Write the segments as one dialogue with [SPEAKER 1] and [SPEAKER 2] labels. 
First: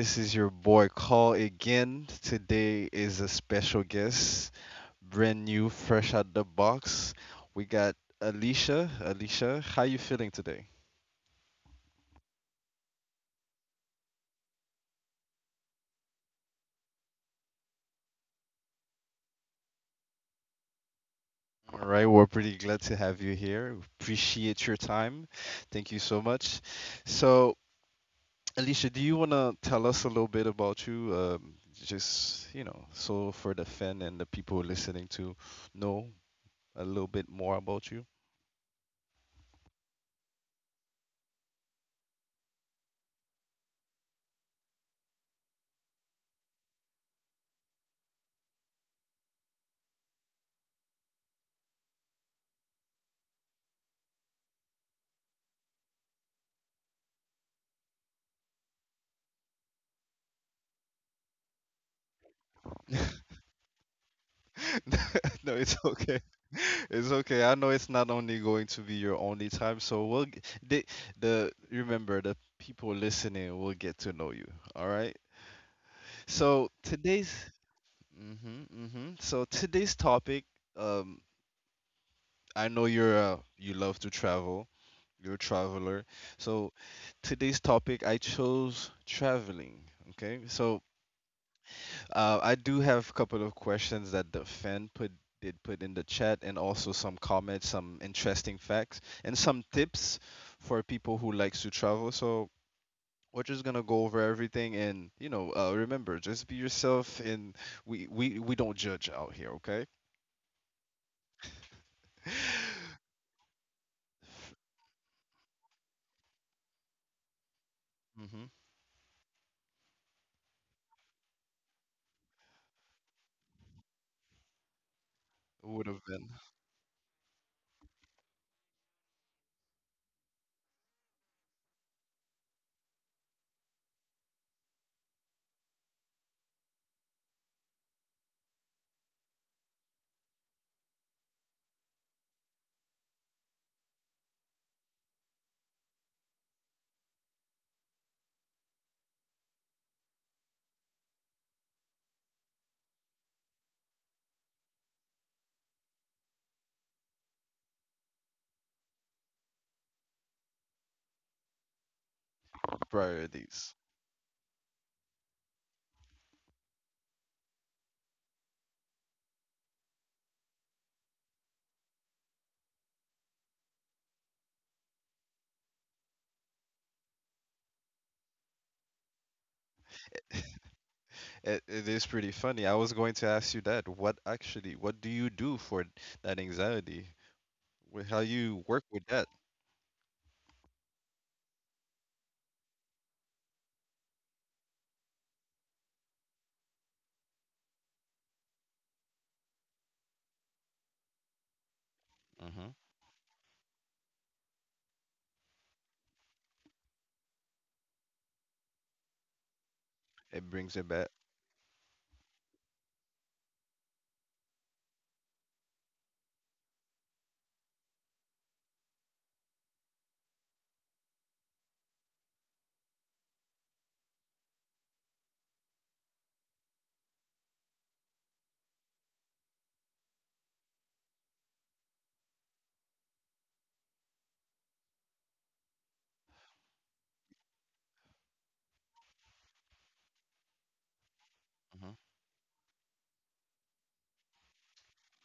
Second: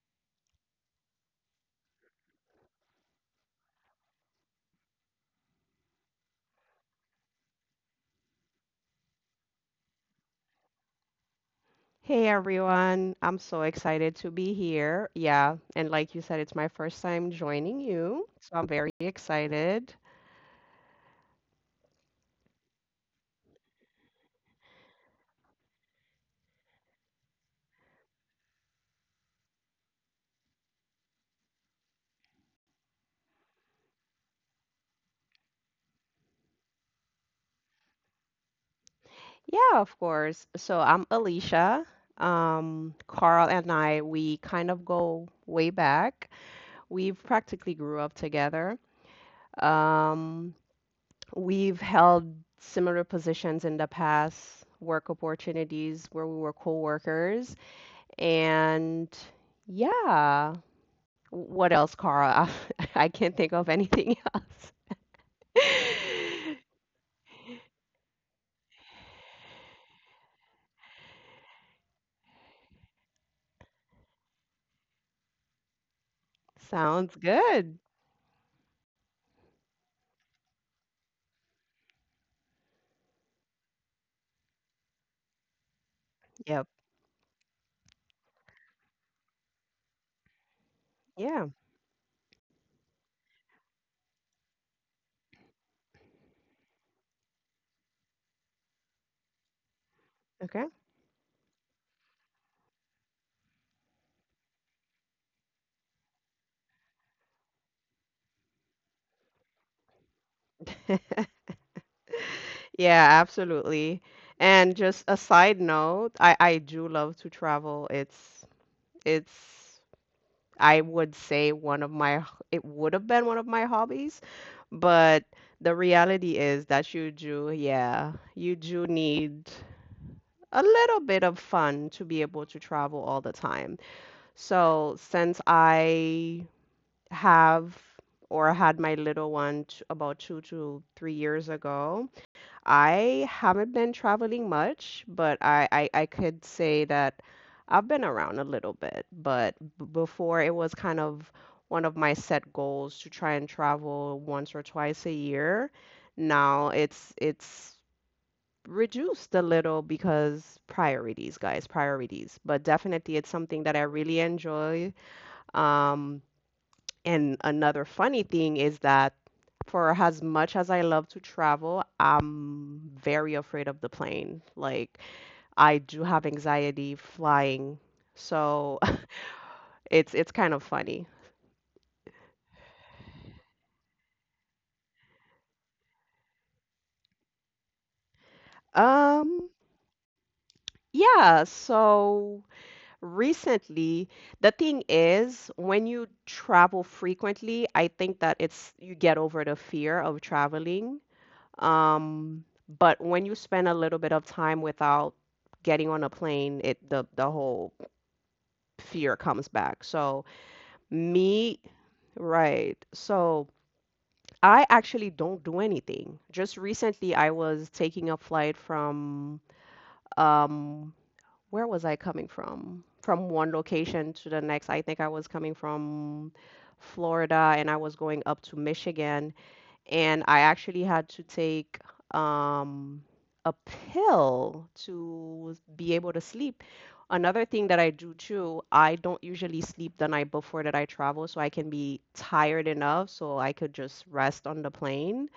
[SPEAKER 1] this is your boy Call again. Today is a special guest, brand new, fresh out the box. We got Alicia. Alicia, how you feeling today?
[SPEAKER 2] Hey everyone, I'm so excited to be here. Yeah, and like you said, it's my first time joining you, so I'm very excited.
[SPEAKER 1] All right, we're pretty glad to have you here. Appreciate your time. Thank you so much. So, Alicia, do you want to tell us a little bit about you? Just, so for the fan and the people listening to know a little bit more about you.
[SPEAKER 2] Yeah, of course. So I'm Alicia. Carl and I, we kind of go way back. We've practically grew up together. Um, we've held similar positions in the past, work opportunities where we were co-workers, and yeah. What else, Cara? I can't think of anything else.
[SPEAKER 1] No, it's okay. It's okay. I know it's not only going to be your only time, so the the remember the people listening will get to know you. All right. So
[SPEAKER 2] Sounds
[SPEAKER 1] today's
[SPEAKER 2] good.
[SPEAKER 1] mhm. Mhm. So today's topic. Um, I know you're you love to travel. You're a traveler.
[SPEAKER 2] Yep.
[SPEAKER 1] So today's topic I chose traveling. Okay. So
[SPEAKER 2] Yeah.
[SPEAKER 1] I do have a couple of questions that the fan put did put in the chat, and also some comments, some interesting facts, and some tips
[SPEAKER 2] Okay.
[SPEAKER 1] for people who likes to travel. So we're just gonna go over everything, and remember, just be yourself, and we don't judge out here, okay?
[SPEAKER 2] Yeah, absolutely. And just a side note, I do love to travel. It's
[SPEAKER 1] Mm-hmm.
[SPEAKER 2] it's I would say one of my it would have been one of my hobbies, but the
[SPEAKER 1] Would have been
[SPEAKER 2] reality is that you do, yeah, you do need a little bit of fun to be able to travel all the time. So since I have or had my little one about 2 to 3 years ago, I haven't been traveling much, but I could say that I've been around a little bit. But before it was kind of one of my set goals to try and travel once or twice a year. Now it's reduced a little because priorities, guys, priorities. But definitely it's something that I
[SPEAKER 1] priorities.
[SPEAKER 2] really enjoy. um, and another funny thing is that for as much as I love to travel, I'm very afraid of the plane. Like I do have anxiety flying. So it's kind of funny.
[SPEAKER 1] It is pretty funny. I was going to ask you that. What do you do for that anxiety? How you work with that?
[SPEAKER 2] Um, yeah, so recently, the thing is, when you travel frequently, I think that it's you get over the fear of traveling. Um,
[SPEAKER 1] Mm-hmm.
[SPEAKER 2] but when you spend a little bit of time without getting on a plane, it the whole fear comes back. So
[SPEAKER 1] It brings it back.
[SPEAKER 2] me, right. So I actually don't do anything. Just recently, I was taking a flight from um where was I coming from? From one location to the next. I think I was coming from Florida and I was going up to Michigan, and I actually had to take um, a pill to be able to sleep. Another thing that I do too, I don't usually sleep the night before that I travel, so I can be
[SPEAKER 1] Mhm.
[SPEAKER 2] tired enough so I could just rest on the plane.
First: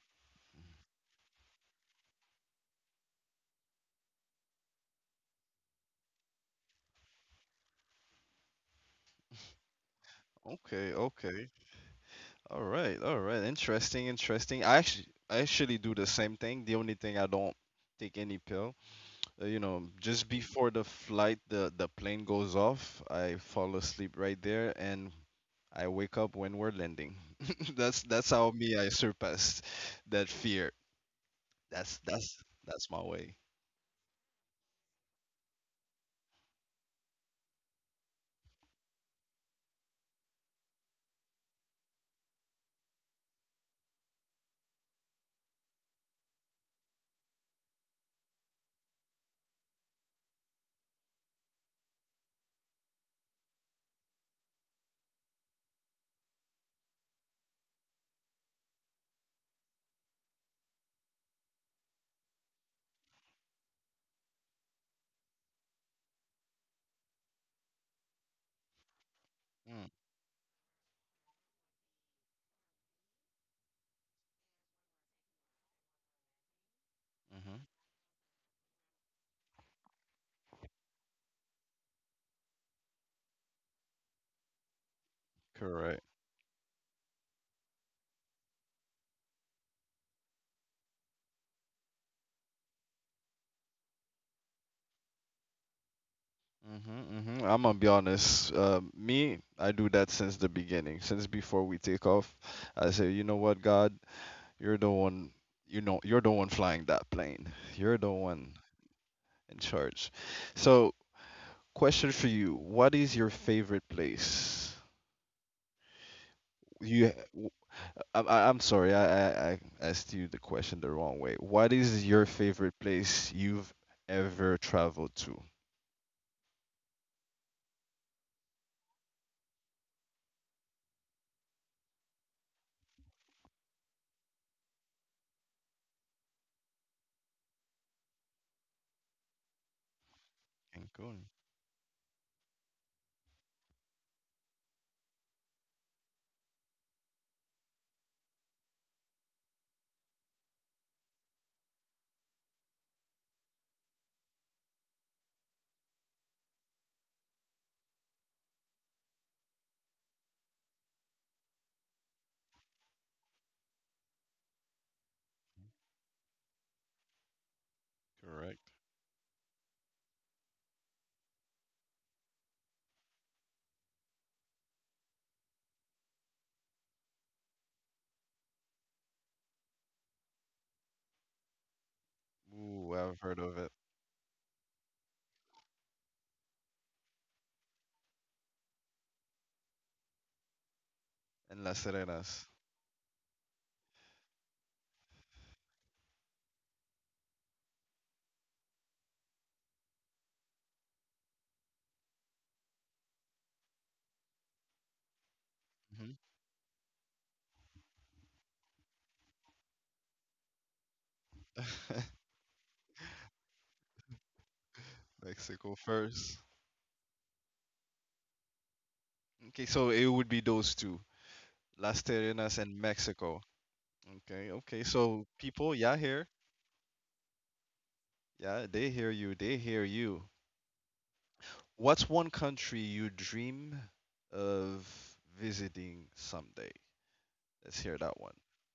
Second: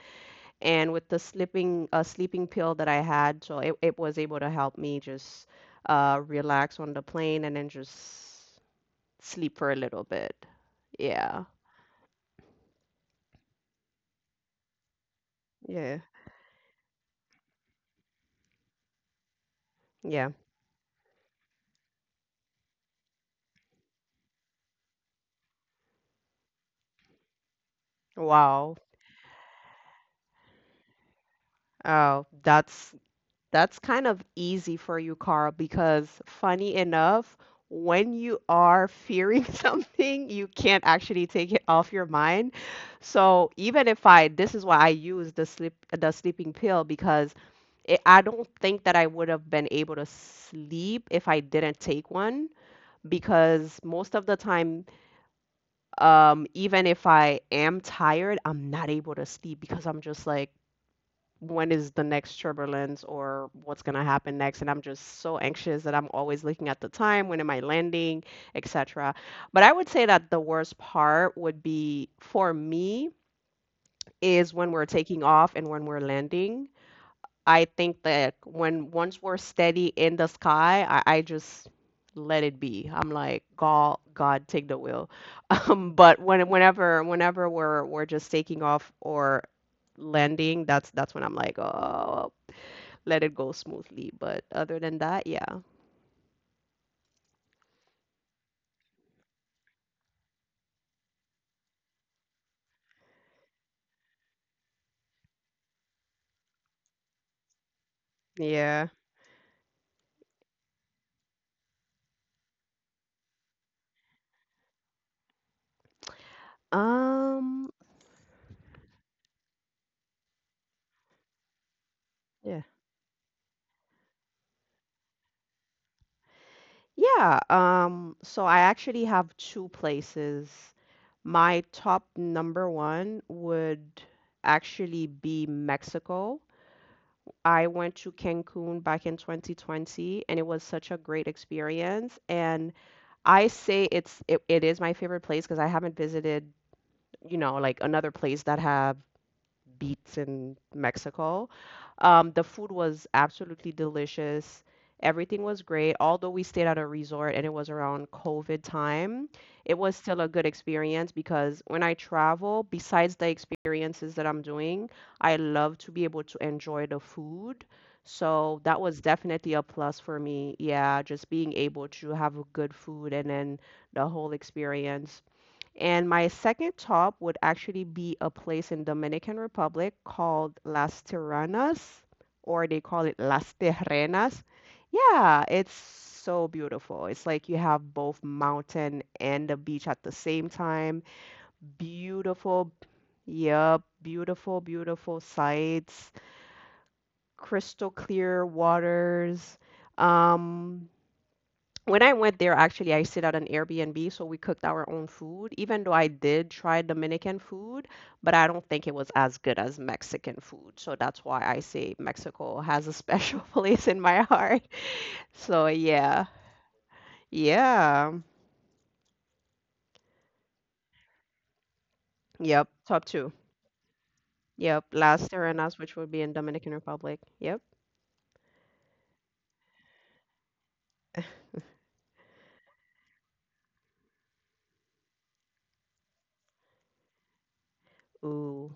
[SPEAKER 2] And with the sleeping sleeping pill that I had, so it was able to help me just relax on the plane and then just sleep for a little bit.
[SPEAKER 1] Okay,
[SPEAKER 2] Yeah.
[SPEAKER 1] okay. All right, all right. Interesting, interesting. I actually do
[SPEAKER 2] Yeah.
[SPEAKER 1] the same thing. The only thing I don't take any pill. You know,
[SPEAKER 2] Yeah.
[SPEAKER 1] just before the flight, the plane goes off, I fall asleep right there and I wake up when we're landing. That's how
[SPEAKER 2] Wow.
[SPEAKER 1] me I surpassed that fear. That's
[SPEAKER 2] Oh,
[SPEAKER 1] that's
[SPEAKER 2] that's
[SPEAKER 1] that's my way.
[SPEAKER 2] That's kind of easy for you, Carl, because funny enough, when you are fearing something, you can't actually take it off your mind. So even if I, this is why I use the sleeping pill because it, I don't think that I would have been able to sleep if I didn't take one. Because most of the time, even if I am tired, I'm not able to sleep because I'm just like, when is the next turbulence or what's going to happen next, and I'm just so anxious that I'm always looking at the time, when am I landing, etc. But I
[SPEAKER 1] Mm.
[SPEAKER 2] would say that the worst part would be for me is when we're taking off and when we're landing.
[SPEAKER 1] Mm-hmm.
[SPEAKER 2] I think that when once we're steady in the sky, I just let it be. I'm like, God, take the wheel. um,
[SPEAKER 1] Correct.
[SPEAKER 2] but when whenever whenever we're just taking off or landing, that's when I'm like, oh, let it go smoothly. But other than that, yeah.
[SPEAKER 1] Mm-hmm. Hmm, I'm gonna be honest. Me, I do that since the beginning, since before we take off. I say, you know what, God, you're the one. You know, you're the one flying that plane. You're the one
[SPEAKER 2] Yeah.
[SPEAKER 1] in charge. So, question for you: what is your favorite place? You, w-
[SPEAKER 2] Um,
[SPEAKER 1] I'm sorry, I asked you the question the wrong way. What is your
[SPEAKER 2] Yeah.
[SPEAKER 1] favorite place you've ever traveled to?
[SPEAKER 2] Yeah. So I actually have two places. My top number one would actually be Mexico. I went to Cancun back in 2020 and it was such a great
[SPEAKER 1] Cancun,
[SPEAKER 2] experience. And I say it is my favorite place because I haven't visited, you know, like another place that have beats in Mexico. The food was absolutely delicious. Everything was great. Although we stayed at a resort and it was around COVID time, it was still a good experience because when I travel, besides the experiences that I'm doing, I love to be able to enjoy the food. So
[SPEAKER 1] correct.
[SPEAKER 2] that was definitely a plus for me. Yeah, just being able to have good food and then the whole experience. And my second top would actually be a place in Dominican Republic called Las Terrenas, or they
[SPEAKER 1] Ooh,
[SPEAKER 2] call it
[SPEAKER 1] I've heard
[SPEAKER 2] Las
[SPEAKER 1] of it.
[SPEAKER 2] Terrenas. Yeah, it's so beautiful. It's like you have both mountain and the beach at the same time.
[SPEAKER 1] And Las Serenas.
[SPEAKER 2] Beautiful, yep, beautiful, beautiful sights, crystal clear waters. Um, when I went there, actually, I stayed at an Airbnb, so we cooked our own food, even though I
[SPEAKER 1] Mhm.
[SPEAKER 2] did try Dominican food, but I don't think it was as good as Mexican food. So that's why I say Mexico has a special place in my heart. So
[SPEAKER 1] Mexico
[SPEAKER 2] yeah.
[SPEAKER 1] first.
[SPEAKER 2] Yeah.
[SPEAKER 1] Okay, so it would be those two, Las Terrenas
[SPEAKER 2] Yep.
[SPEAKER 1] and
[SPEAKER 2] Top two.
[SPEAKER 1] Mexico. Okay,
[SPEAKER 2] Yep.
[SPEAKER 1] okay. So
[SPEAKER 2] Las
[SPEAKER 1] people,
[SPEAKER 2] Terrenas, which
[SPEAKER 1] yeah,
[SPEAKER 2] would be
[SPEAKER 1] here,
[SPEAKER 2] in Dominican Republic. Yep.
[SPEAKER 1] yeah, they hear you, they hear you. What's one country you dream of visiting someday? Let's hear that one.
[SPEAKER 2] Ooh.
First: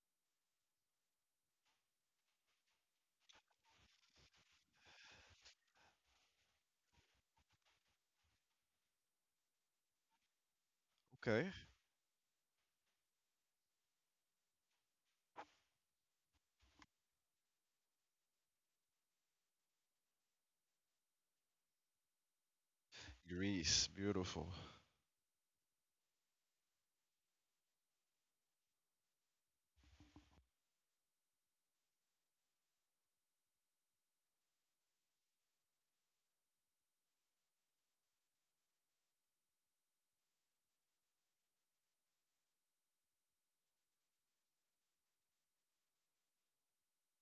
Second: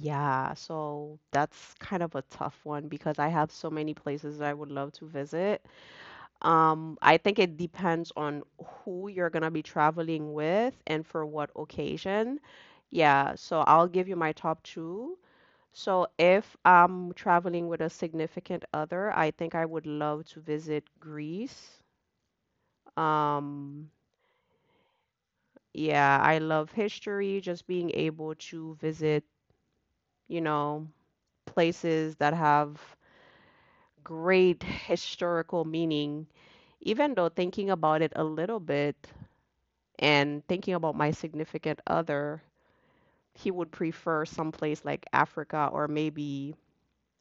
[SPEAKER 2] Yeah. So that's kind of a tough one because I have so many places that I would love to visit. I think it depends on who you're gonna be traveling with and for
[SPEAKER 1] Okay,
[SPEAKER 2] what occasion. Yeah, so I'll give you my top two. So if I'm traveling with a significant other, I think I would love to visit Greece.
[SPEAKER 1] Greece,
[SPEAKER 2] Um,
[SPEAKER 1] beautiful.
[SPEAKER 2] yeah, I love history, just being able to visit, you know, places that have great historical meaning, even though thinking about it a little bit. And thinking about my significant other, he would prefer someplace like Africa or maybe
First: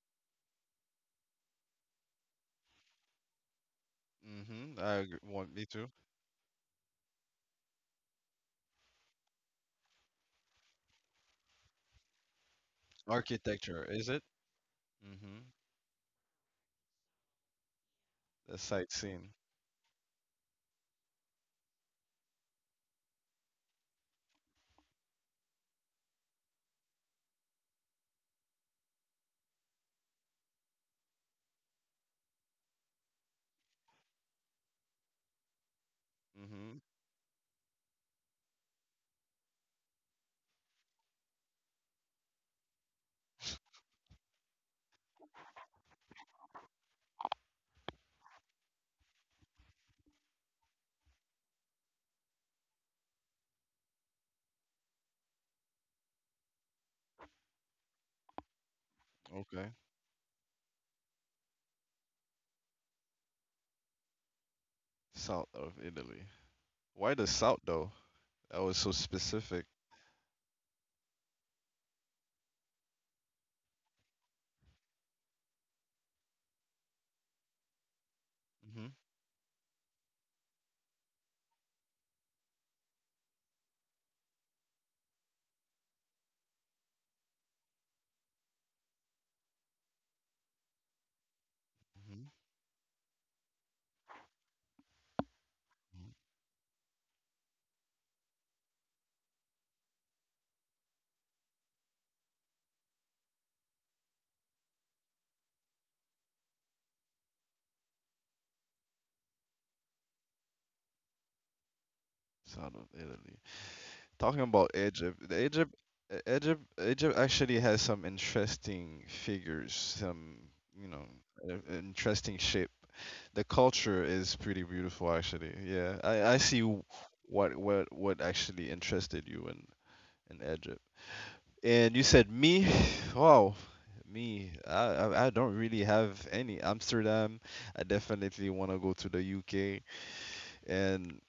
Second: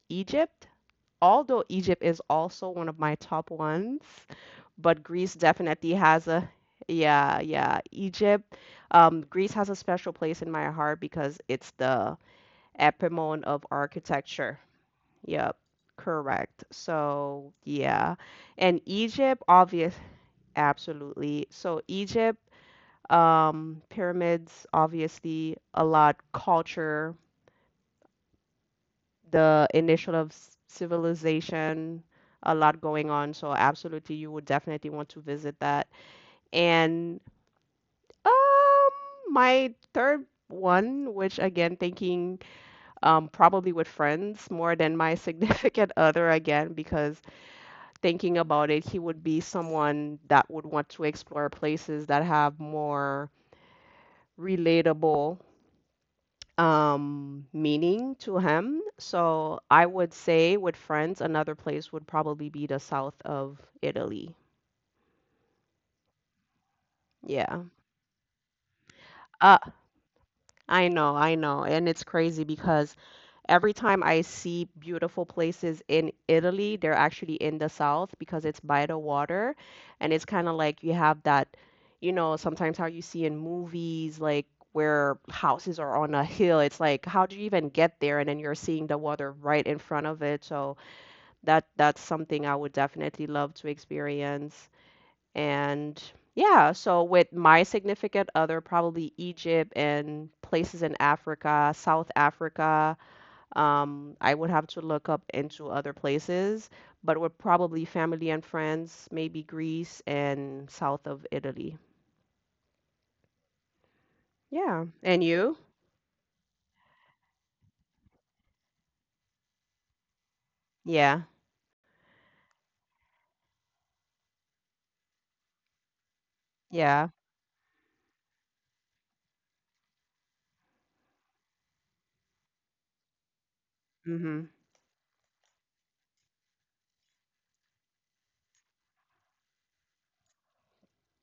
[SPEAKER 2] Egypt, although Egypt is also one of my top ones,
[SPEAKER 1] Mm-hmm. I
[SPEAKER 2] but
[SPEAKER 1] agree.
[SPEAKER 2] Greece
[SPEAKER 1] Want me too.
[SPEAKER 2] definitely has a yeah, yeah, Egypt. Greece has a special place in my heart because it's the epimone of
[SPEAKER 1] Architecture, is it?
[SPEAKER 2] architecture.
[SPEAKER 1] Mm-hmm.
[SPEAKER 2] Yep, correct. So, yeah.
[SPEAKER 1] The
[SPEAKER 2] And
[SPEAKER 1] sightseeing.
[SPEAKER 2] Egypt, obvious, absolutely. So, Egypt pyramids, obviously, a lot culture, the initial of civilization, a lot going on. So absolutely, you would definitely want to visit that.
[SPEAKER 1] Mm-hmm.
[SPEAKER 2] And um, my third one, which again, thinking probably with friends more than my significant other again, because thinking about it, he would be someone that would want to explore places that have more relatable meaning to him. So
[SPEAKER 1] Okay.
[SPEAKER 2] I would say with friends, another place would probably be the south of Italy.
[SPEAKER 1] South of Italy. Why the south
[SPEAKER 2] Yeah.
[SPEAKER 1] though? That was so specific.
[SPEAKER 2] Uh, I know, I know. And it's crazy because every time I see beautiful places in Italy, they're actually in the south because it's
[SPEAKER 1] Hmm.
[SPEAKER 2] by the water. And it's kind of like you have that, you know, sometimes how you see in movies, like where houses are on a hill. It's like, how do you even get there? And then you're seeing the water right in front of it. So that's
[SPEAKER 1] Hmm.
[SPEAKER 2] something I would definitely love to experience. And yeah, so with my significant other, probably Egypt and places in Africa, South Africa. I would have to look up into other places, but with probably family and friends, maybe Greece and south of Italy.
[SPEAKER 1] South of Italy. Talking about
[SPEAKER 2] Yeah.
[SPEAKER 1] Egypt,
[SPEAKER 2] And
[SPEAKER 1] the
[SPEAKER 2] you?
[SPEAKER 1] Egypt, uh, Egypt, Egypt actually has some interesting figures, some you know,
[SPEAKER 2] Yeah.
[SPEAKER 1] interesting shape. The culture is pretty beautiful, actually. Yeah, I see
[SPEAKER 2] Yeah.
[SPEAKER 1] what what actually interested you in Egypt. And you said me, wow, me.
[SPEAKER 2] hmm
[SPEAKER 1] I don't really have any. Amsterdam. I definitely want to go to the UK. And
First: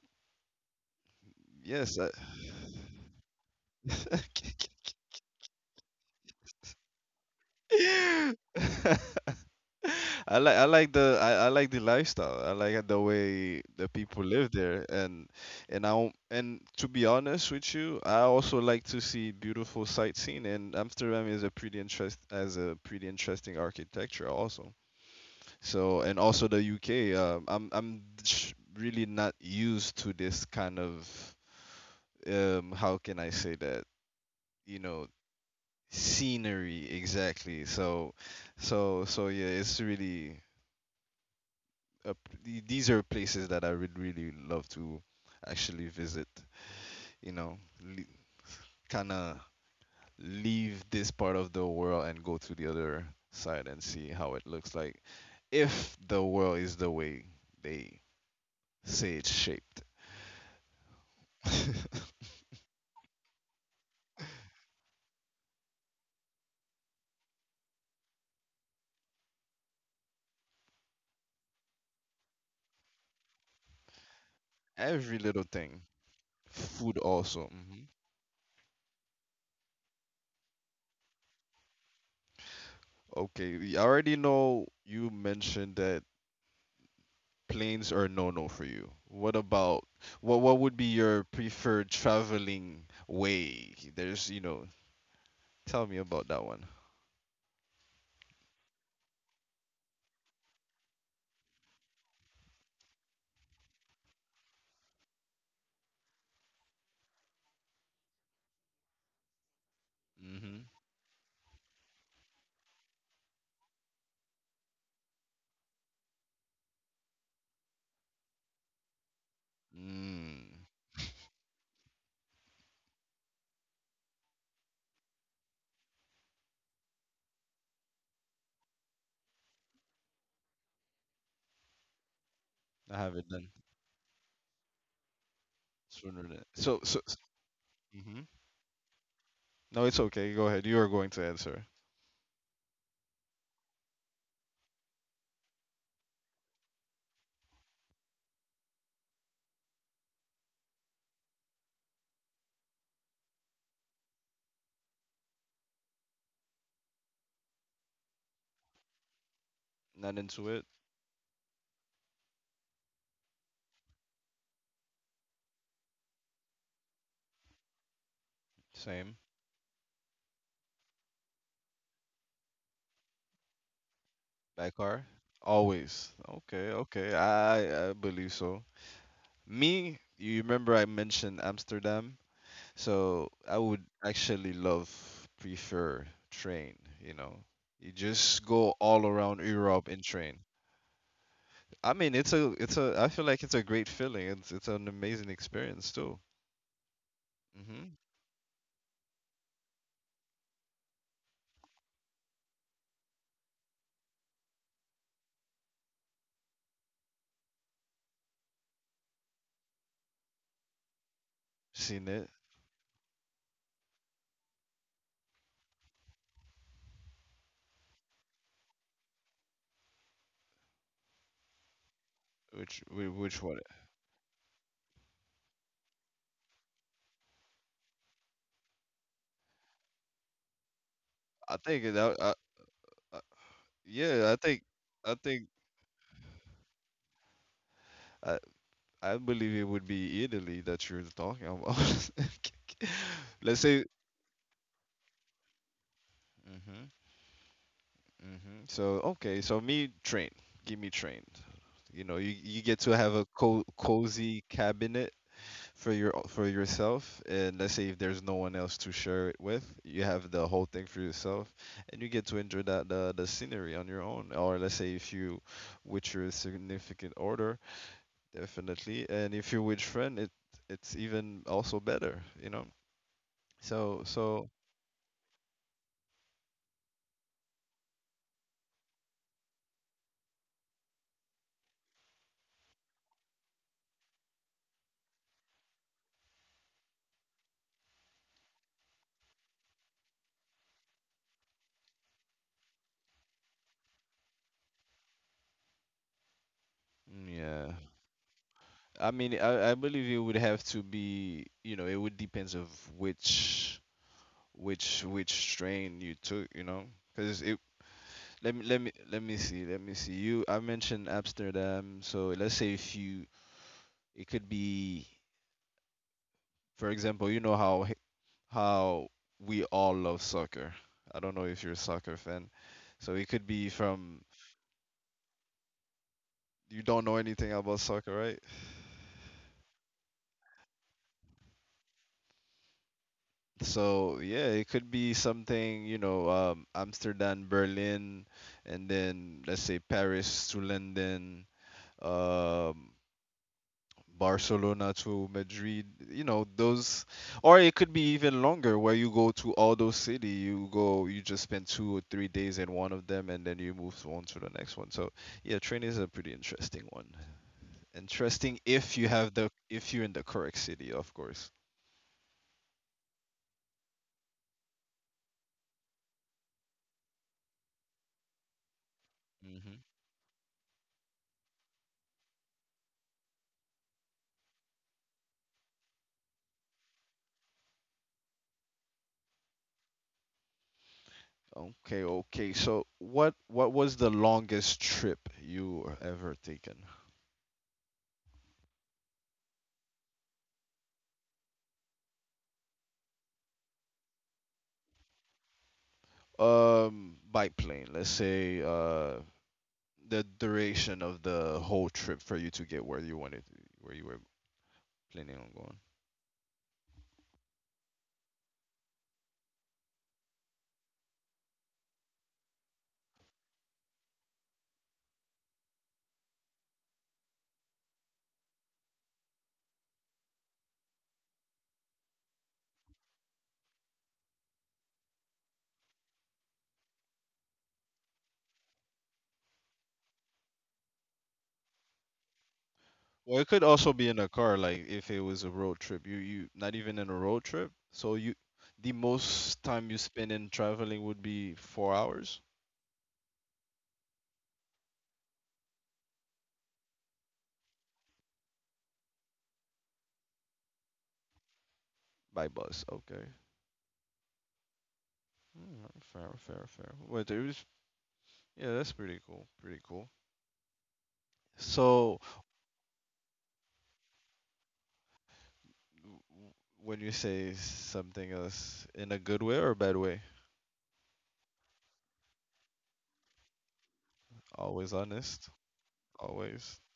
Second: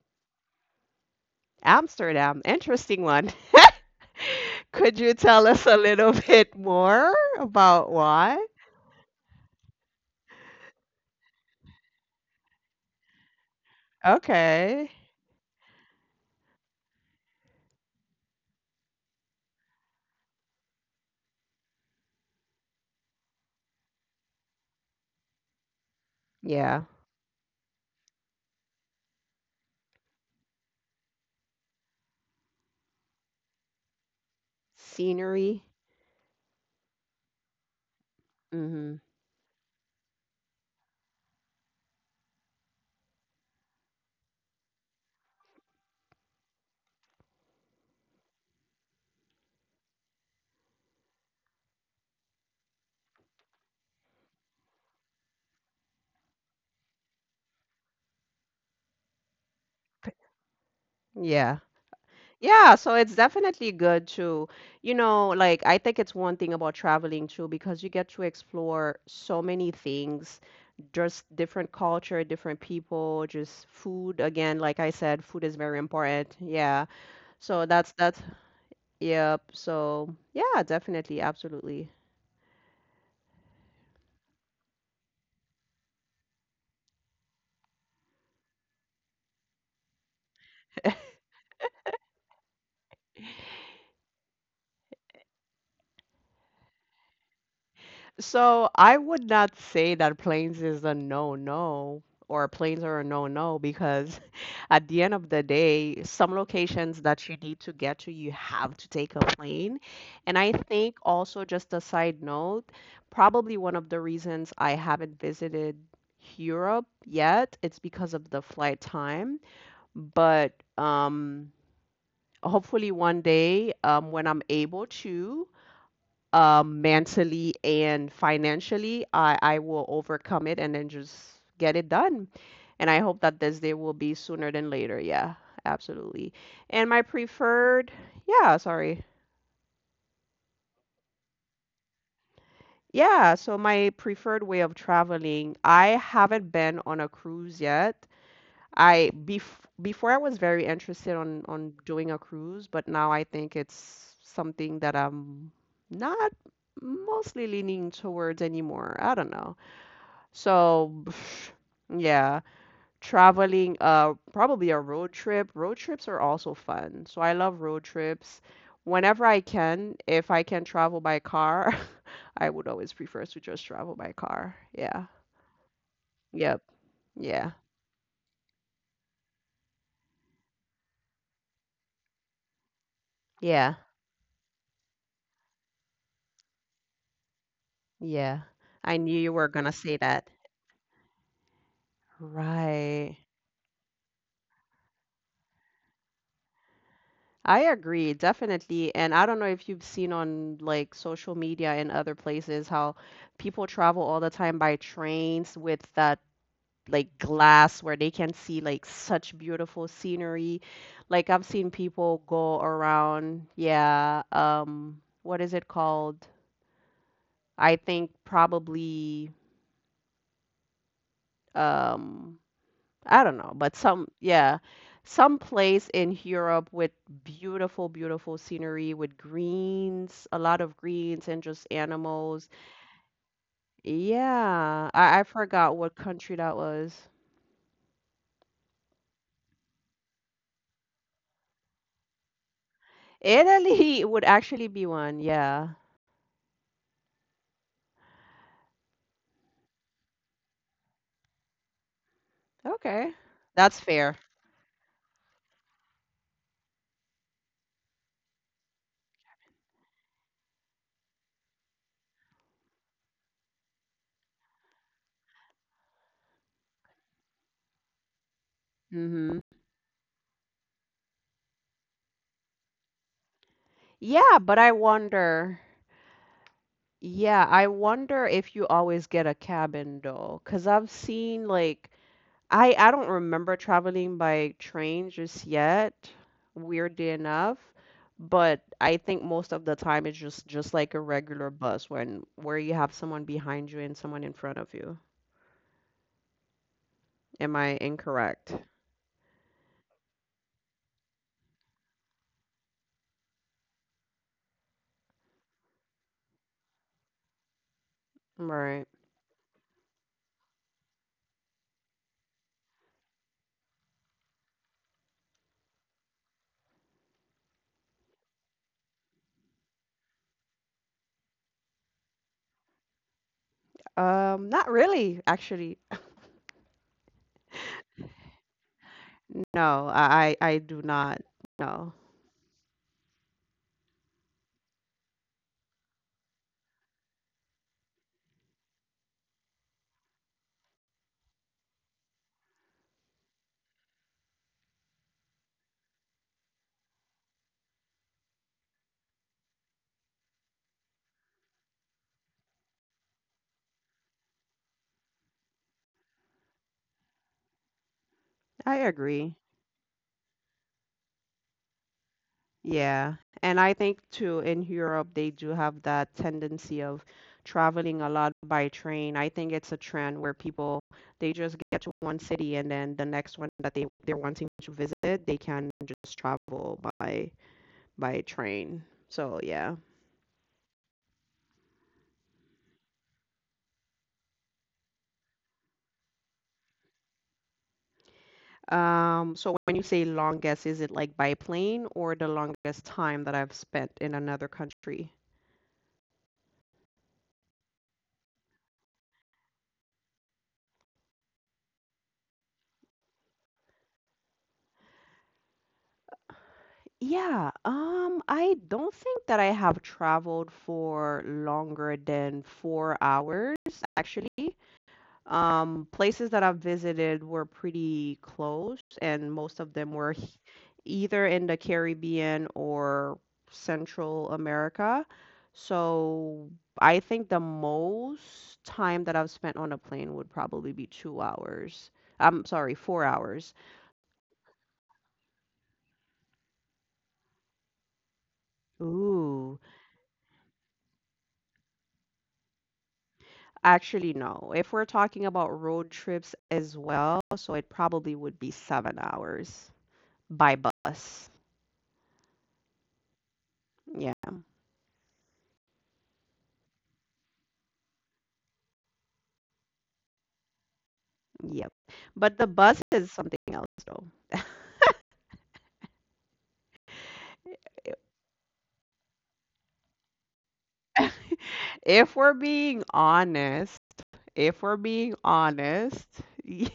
[SPEAKER 1] yes, I,
[SPEAKER 2] Amsterdam, interesting one. Could you tell us a little bit more about why?
[SPEAKER 1] I like the I like the lifestyle. I like the way the people live there,
[SPEAKER 2] Okay.
[SPEAKER 1] and I don't- and to be honest with you, I also like to see beautiful sightseeing. And Amsterdam is a pretty interest has a pretty interesting architecture also. So and also the
[SPEAKER 2] Yeah.
[SPEAKER 1] UK. I'm really not used to this kind of. How can I say that? You know,
[SPEAKER 2] Scenery.
[SPEAKER 1] scenery exactly. so
[SPEAKER 2] Mhm.
[SPEAKER 1] so so yeah, it's really these are places that I would really love to actually visit, you know, le- kind of leave this part of the world and go to the other side and see how it looks like, if the world is the way they say it's shaped.
[SPEAKER 2] Yeah. Yeah, so it's definitely good to, you know, like I think it's one thing about traveling too, because you get to explore so many things, just different culture, different people, just food. Again, like I
[SPEAKER 1] Every
[SPEAKER 2] said, food
[SPEAKER 1] little
[SPEAKER 2] is very
[SPEAKER 1] thing.
[SPEAKER 2] important. Yeah.
[SPEAKER 1] Food also.
[SPEAKER 2] So
[SPEAKER 1] Hmm.
[SPEAKER 2] that's yep. So yeah, definitely, absolutely.
[SPEAKER 1] Okay, we already know you mentioned that planes are no-no for you. What would be your preferred traveling way? There's, you know, tell me about that one.
[SPEAKER 2] So I would not say that planes is a no-no or planes are a no-no because at the end of the day, some locations that you need to get to, you have to take a plane. And
[SPEAKER 1] Mm-hmm.
[SPEAKER 2] I think also just a side note, probably one of the reasons I haven't visited Europe yet, it's because of the flight time.
[SPEAKER 1] Mm.
[SPEAKER 2] But hopefully one day when I'm able to mentally and financially, I will overcome it and then just get it done. And
[SPEAKER 1] I
[SPEAKER 2] I
[SPEAKER 1] have it
[SPEAKER 2] hope that
[SPEAKER 1] done
[SPEAKER 2] this day will be sooner than later. Yeah,
[SPEAKER 1] sooner
[SPEAKER 2] absolutely.
[SPEAKER 1] than so
[SPEAKER 2] And
[SPEAKER 1] so.
[SPEAKER 2] my preferred,
[SPEAKER 1] Mm-hmm.
[SPEAKER 2] yeah, sorry.
[SPEAKER 1] No, it's okay. Go ahead. You are going to answer.
[SPEAKER 2] Yeah, so my preferred way of traveling, I haven't been on a cruise yet. I bef before I was very interested on doing a cruise, but now I think it's something that I'm not mostly leaning towards anymore. I don't know.
[SPEAKER 1] Not into it.
[SPEAKER 2] So, yeah, traveling, probably a road trip. Road trips are also fun. So I love road trips.
[SPEAKER 1] Same.
[SPEAKER 2] Whenever I can, if I can travel by car, I would always prefer to just travel by car.
[SPEAKER 1] By car.
[SPEAKER 2] Yeah.
[SPEAKER 1] Always. Okay.
[SPEAKER 2] Yep.
[SPEAKER 1] Okay.
[SPEAKER 2] Yeah.
[SPEAKER 1] I believe so. Me, you remember I mentioned Amsterdam. So I would
[SPEAKER 2] Yeah.
[SPEAKER 1] actually love, prefer train, you know. You just
[SPEAKER 2] Yeah.
[SPEAKER 1] go all
[SPEAKER 2] I knew
[SPEAKER 1] around
[SPEAKER 2] you were gonna
[SPEAKER 1] Europe in
[SPEAKER 2] say that.
[SPEAKER 1] train. I mean, I feel
[SPEAKER 2] Right.
[SPEAKER 1] like it's a great feeling. It's an amazing experience too.
[SPEAKER 2] I
[SPEAKER 1] Hmm.
[SPEAKER 2] agree, definitely. And I don't know if you've seen on like social media and other places how people travel all the time by trains with that like glass where they can see like such beautiful scenery. Like I've seen
[SPEAKER 1] Seen it?
[SPEAKER 2] people go around, yeah, what is it called? I think probably um I
[SPEAKER 1] Which
[SPEAKER 2] don't
[SPEAKER 1] one?
[SPEAKER 2] know, but some, some place in Europe with beautiful scenery with greens, a lot of greens and
[SPEAKER 1] I
[SPEAKER 2] just
[SPEAKER 1] think it,
[SPEAKER 2] animals.
[SPEAKER 1] I- Yeah,
[SPEAKER 2] Yeah,
[SPEAKER 1] I
[SPEAKER 2] I
[SPEAKER 1] think,
[SPEAKER 2] forgot what country that was.
[SPEAKER 1] I, I believe it would be Italy that you're talking about. Let's say.
[SPEAKER 2] Italy would actually be one, yeah.
[SPEAKER 1] Hmm. Hmm. So, okay, so me, train. Give me train. You know, you get to have
[SPEAKER 2] Okay.
[SPEAKER 1] a co
[SPEAKER 2] That's fair.
[SPEAKER 1] cozy cabinet for your for yourself, and let's say if there's no one else to share it with, you have the whole thing for yourself, and you get to enjoy the scenery on your own. Or let's say if you with your significant order, definitely, and
[SPEAKER 2] Hmm.
[SPEAKER 1] if you with friend, it's even also better, you know. So
[SPEAKER 2] Yeah,
[SPEAKER 1] so
[SPEAKER 2] but I wonder. Yeah, I wonder if you always get a cabin though, 'cause I've seen like I don't remember traveling by train just yet, weirdly enough, but I think most of the time it's just like a regular bus when where you have someone behind you and someone in front of you.
[SPEAKER 1] mm,
[SPEAKER 2] Am I
[SPEAKER 1] yeah.
[SPEAKER 2] incorrect?
[SPEAKER 1] I mean, I believe it would have to be, you know, it would depends of which which strain you took, you know? Because it
[SPEAKER 2] Right.
[SPEAKER 1] Let me see you. I mentioned Amsterdam, so let's say if you it could be, for example, you know how how we all love soccer. I don't know if you're a soccer fan, so it could be from
[SPEAKER 2] Not really, actually.
[SPEAKER 1] you don't know anything about soccer, right?
[SPEAKER 2] No, I do not. No.
[SPEAKER 1] So yeah, it could be something, you know, Amsterdam, Berlin, and then let's say Paris to London. Um, Barcelona to Madrid, you know, those, or it could be even longer where you go to all those city, you go, you just spend two or three days in one of them and then you move on to the next one. So yeah, train is a pretty interesting one. Interesting
[SPEAKER 2] I
[SPEAKER 1] if you have
[SPEAKER 2] agree.
[SPEAKER 1] the, if you're in the correct city, of course.
[SPEAKER 2] Yeah. And I think too in Europe they do have that tendency of traveling a lot by train. I think
[SPEAKER 1] Hmm.
[SPEAKER 2] it's a trend where people they just get to one city and then the next one that they're wanting to visit, they can just travel by train. So, yeah.
[SPEAKER 1] Okay, okay. So what was the longest trip you were ever taken?
[SPEAKER 2] So when you say longest, is it like by plane or the longest time that I've spent in another country?
[SPEAKER 1] By plane, let's say. The duration of the whole trip for you to get where you wanted to, where you were planning on going.
[SPEAKER 2] Yeah, I don't think that I have traveled for longer than 4 hours, actually. Places that I've visited were pretty close, and most of them were either in the Caribbean or Central America. So I think the most time that I've spent on a plane would probably be 2 hours. I'm sorry, four
[SPEAKER 1] Well, it could
[SPEAKER 2] hours.
[SPEAKER 1] also be in a car, like if it was a road trip. You not even in a road trip, so you the most
[SPEAKER 2] Ooh.
[SPEAKER 1] time you spend in traveling would be 4 hours
[SPEAKER 2] Actually, no. If we're talking about road trips as well, so it probably would be 7 hours by bus.
[SPEAKER 1] by bus. Okay.
[SPEAKER 2] Yeah,
[SPEAKER 1] Mm, fair, fair, fair. Well, there's yeah, that's pretty cool, pretty cool.
[SPEAKER 2] yep.
[SPEAKER 1] So
[SPEAKER 2] But the bus is something else, though.
[SPEAKER 1] w- w- when you say something else in a good way or a bad way,
[SPEAKER 2] If we're being honest, if
[SPEAKER 1] always
[SPEAKER 2] we're being
[SPEAKER 1] honest,
[SPEAKER 2] honest,
[SPEAKER 1] always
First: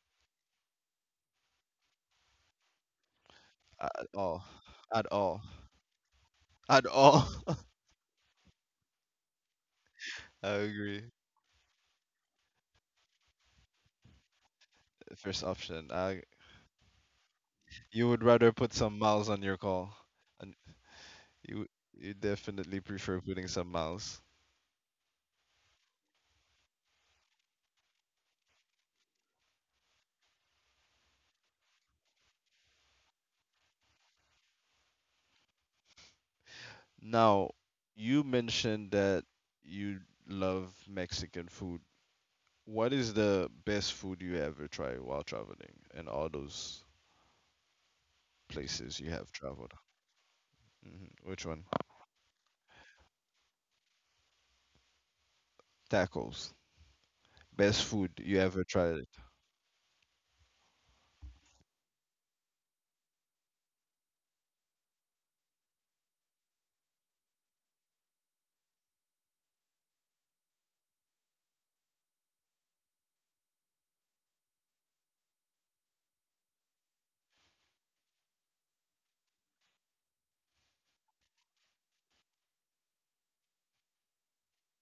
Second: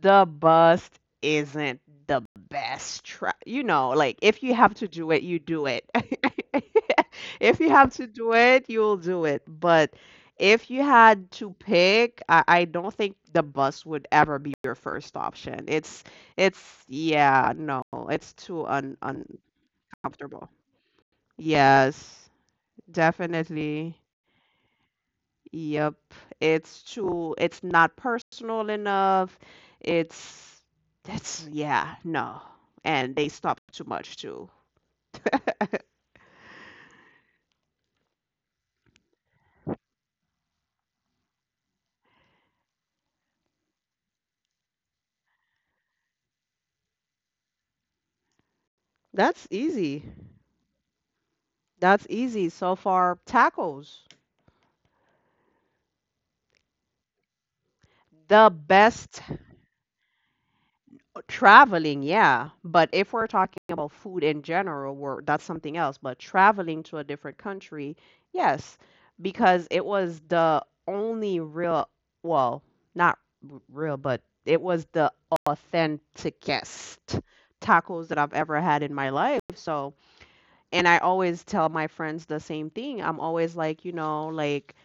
[SPEAKER 2] the bust isn't the best try, you know,
[SPEAKER 1] at
[SPEAKER 2] like if
[SPEAKER 1] all,
[SPEAKER 2] you have to
[SPEAKER 1] at
[SPEAKER 2] do it you
[SPEAKER 1] all.
[SPEAKER 2] do it.
[SPEAKER 1] At all?
[SPEAKER 2] If you have to do it you'll do it, but
[SPEAKER 1] I
[SPEAKER 2] if you
[SPEAKER 1] agree.
[SPEAKER 2] had to pick, I don't think the bus would ever be your first
[SPEAKER 1] First
[SPEAKER 2] option.
[SPEAKER 1] option.
[SPEAKER 2] it's
[SPEAKER 1] I,
[SPEAKER 2] it's yeah, no,
[SPEAKER 1] you would
[SPEAKER 2] it's
[SPEAKER 1] rather
[SPEAKER 2] too
[SPEAKER 1] put
[SPEAKER 2] un
[SPEAKER 1] some miles on your call,
[SPEAKER 2] uncomfortable.
[SPEAKER 1] and you you
[SPEAKER 2] Yes,
[SPEAKER 1] definitely prefer putting some
[SPEAKER 2] definitely.
[SPEAKER 1] miles.
[SPEAKER 2] Yep, it's too, it's not personal enough. It's that's yeah, no. And they stop too much too.
[SPEAKER 1] Now, you mentioned that you love Mexican food. What is the best food you ever tried while traveling in all those places you have
[SPEAKER 2] That's
[SPEAKER 1] traveled?
[SPEAKER 2] easy.
[SPEAKER 1] Hmm. Which one?
[SPEAKER 2] That's easy. So far, tacos.
[SPEAKER 1] Tacos. Best food you
[SPEAKER 2] The
[SPEAKER 1] ever tried?
[SPEAKER 2] best. Traveling, yeah, but if we're talking about food in general, that's something else. But traveling to a different country, yes, because it was the only real, well, not real, but it was the authenticest tacos that I've ever had in my life. So, and I always tell my friends the same thing. I'm always like, you know, like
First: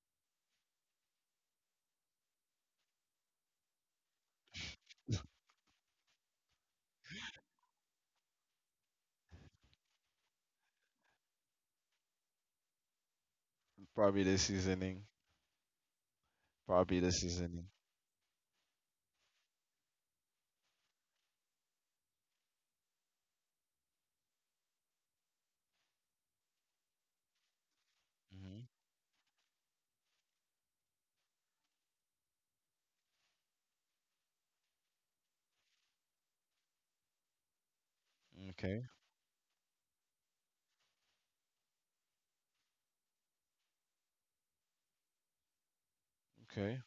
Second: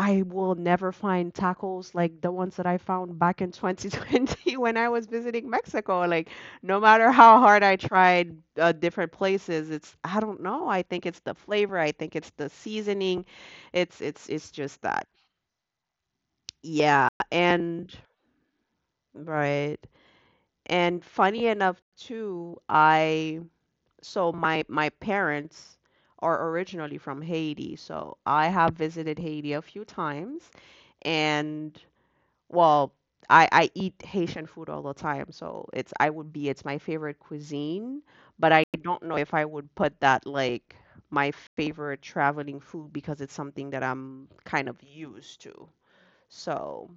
[SPEAKER 2] I will never find tacos like the ones that I found back in 2020 when I was visiting Mexico. Like, no matter how hard I tried different places, it's I don't know. I think it's the flavor. I think it's the seasoning. It's
[SPEAKER 1] Probably
[SPEAKER 2] it's
[SPEAKER 1] the
[SPEAKER 2] it's just that.
[SPEAKER 1] seasoning. Probably
[SPEAKER 2] Yeah,
[SPEAKER 1] the seasoning.
[SPEAKER 2] and right. And funny enough too, I so my parents are originally from Haiti, so I
[SPEAKER 1] Hmm.
[SPEAKER 2] have visited Haiti a few times. And well, I eat Haitian food all the time, so it's I would be it's my favorite cuisine, but I
[SPEAKER 1] Okay.
[SPEAKER 2] don't know if I would put that like my favorite traveling food because it's something that I'm kind of used to.
[SPEAKER 1] Okay.
[SPEAKER 2] So,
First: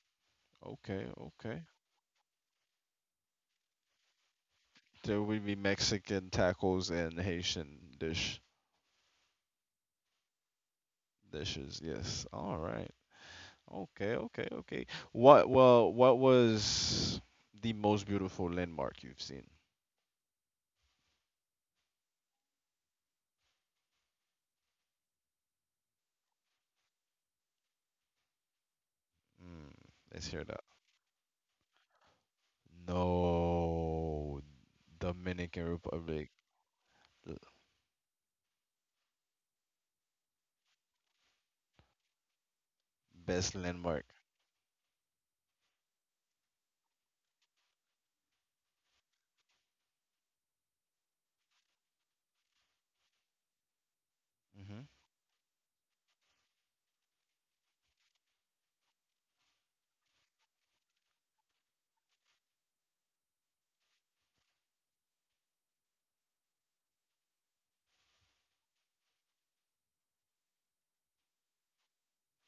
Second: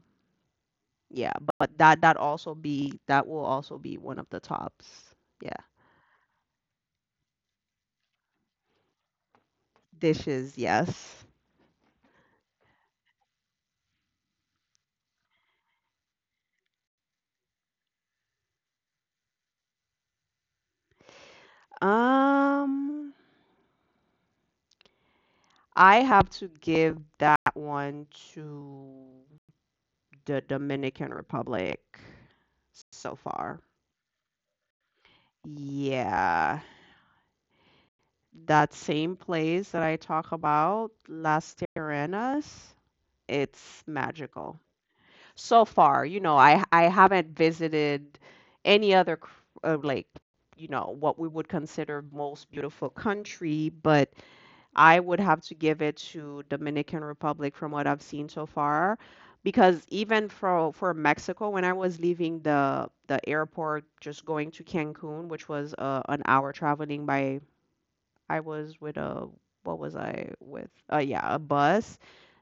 [SPEAKER 1] Okay.
[SPEAKER 2] yeah,
[SPEAKER 1] Okay.
[SPEAKER 2] but that also be that will also be one of the tops.
[SPEAKER 1] There would
[SPEAKER 2] Yeah.
[SPEAKER 1] be Mexican tacos and Haitian dish
[SPEAKER 2] Dishes, yes.
[SPEAKER 1] dishes. Yes. All right. Okay. Okay. Okay. What? Well, what was the most beautiful landmark you've seen?
[SPEAKER 2] Um, I have to give that one to
[SPEAKER 1] Mm, let's
[SPEAKER 2] the
[SPEAKER 1] hear that.
[SPEAKER 2] Dominican Republic so far.
[SPEAKER 1] No, Dominican Republic,
[SPEAKER 2] Yeah,
[SPEAKER 1] the
[SPEAKER 2] that same place that I talk about, Las Terrenas,
[SPEAKER 1] best
[SPEAKER 2] it's
[SPEAKER 1] landmark.
[SPEAKER 2] magical. So far, you know, I haven't visited any other like, you know, what we would consider most beautiful country, but
[SPEAKER 1] Mhm.
[SPEAKER 2] I would have to give it to Dominican Republic from what I've seen so far, because even for Mexico, when I was leaving the airport, just going to Cancun, which was an hour traveling by I was with a what was I with? Yeah, a bus.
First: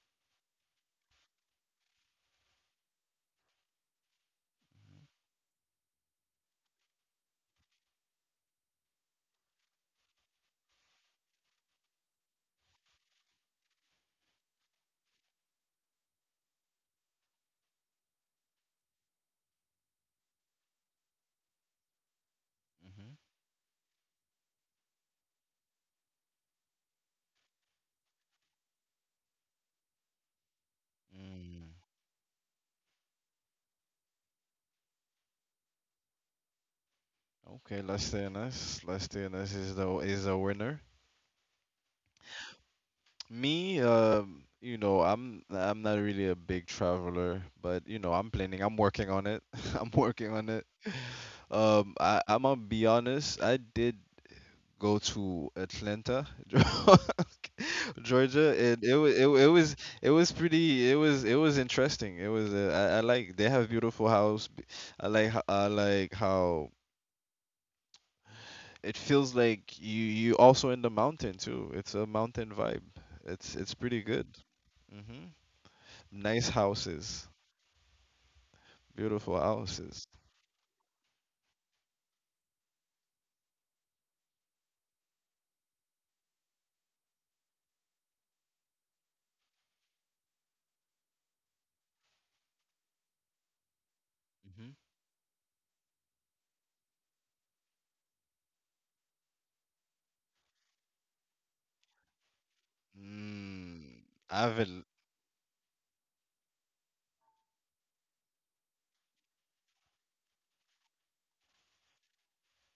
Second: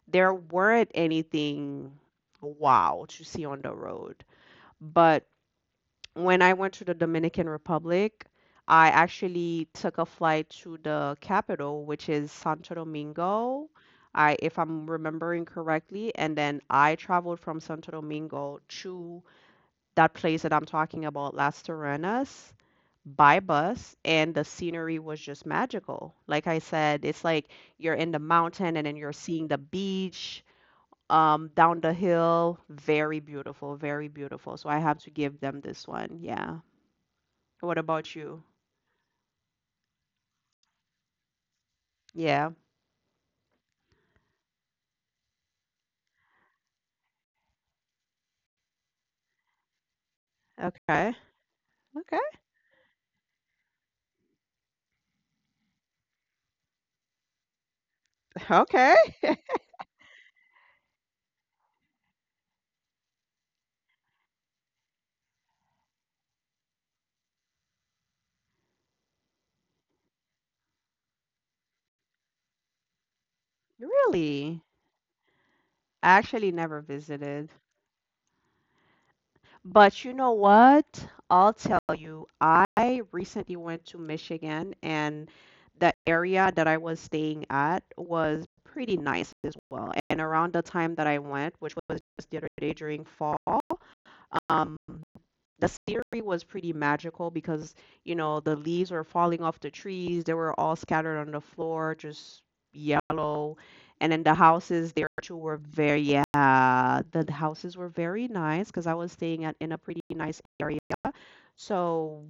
[SPEAKER 2] There weren't anything wow to see on the road. But when I went to the Dominican Republic, I actually took a flight to the capital, which is Santo Domingo. I, if I'm remembering correctly, and then I traveled from Santo Domingo to that place that I'm talking about, Las Terrenas,
[SPEAKER 1] Mhm.
[SPEAKER 2] by bus, and the scenery was just magical. Like I said, it's like you're in the mountain and then you're seeing the beach
[SPEAKER 1] Mm.
[SPEAKER 2] down the hill. Very beautiful, very beautiful. So I have to give them this one. Yeah. What
[SPEAKER 1] Okay, Las
[SPEAKER 2] about you?
[SPEAKER 1] Tenas. Las Tenas is the winner.
[SPEAKER 2] Yeah.
[SPEAKER 1] Me, you know, I'm not really a big traveler, but you know, I'm planning. I'm working on it. I'm working on it.
[SPEAKER 2] Okay. Okay.
[SPEAKER 1] I'm gonna be honest. I did go to Atlanta, Georgia, and
[SPEAKER 2] Okay.
[SPEAKER 1] it was pretty. It was interesting. It was I like they have beautiful house. I like how it feels like you also in the mountain too. It's a mountain vibe. It's pretty good.
[SPEAKER 2] Really?
[SPEAKER 1] Hmm.
[SPEAKER 2] I actually
[SPEAKER 1] Nice
[SPEAKER 2] never
[SPEAKER 1] houses,
[SPEAKER 2] visited.
[SPEAKER 1] beautiful
[SPEAKER 2] But you
[SPEAKER 1] houses.
[SPEAKER 2] know what? I'll tell you, I recently went to Michigan and the area that I was staying at was pretty nice as well. And around the time that I went, which was just the other day during fall,
[SPEAKER 1] Hmm.
[SPEAKER 2] um, the scenery was pretty magical because, you know, the leaves were falling off the trees. They were all scattered on the floor, just
[SPEAKER 1] Mm,
[SPEAKER 2] yellow. And then the
[SPEAKER 1] Avel.
[SPEAKER 2] houses there too were very, yeah, the houses were very nice because I was staying at in a pretty nice area. So,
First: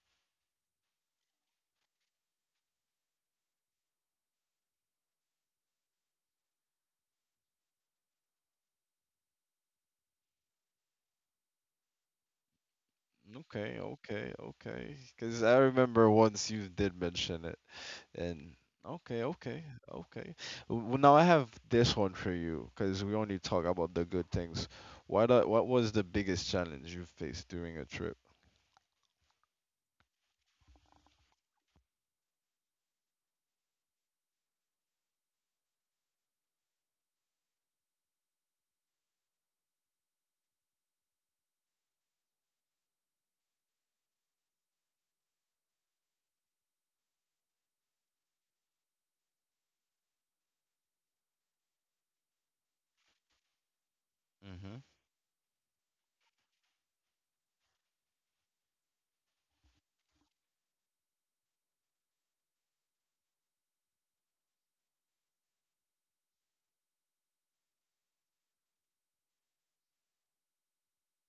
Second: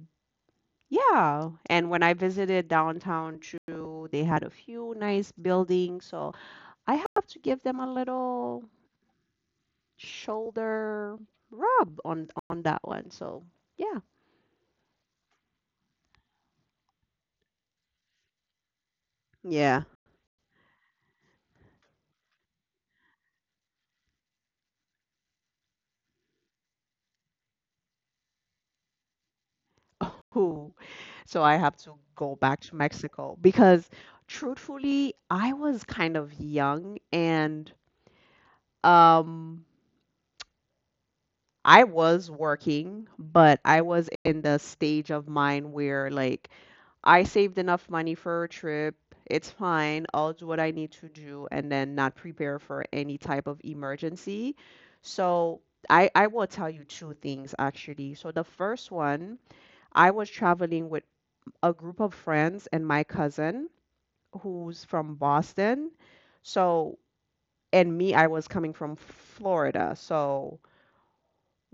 [SPEAKER 2] yeah. And when I visited downtown too, they had a few nice buildings. So I have to give them a little shoulder rub on that one. So,
[SPEAKER 1] Okay,
[SPEAKER 2] yeah.
[SPEAKER 1] okay, okay. Because I remember once you did mention it, and okay,
[SPEAKER 2] Yeah.
[SPEAKER 1] okay, okay. Well, now I have this one for you, because we only talk about the good things. What was the biggest challenge you faced during a trip.
[SPEAKER 2] Who so I have to go back to Mexico because truthfully I was kind of young and um I was working but I was in the stage of mine where like I saved enough money for a trip, it's fine I'll do what I need to do and then not prepare for any type of emergency.
[SPEAKER 1] Hmm.
[SPEAKER 2] So i will tell you 2 things, actually. So the first one, I was traveling with a group of friends and my cousin who's from Boston. So, and me, I was coming from Florida. So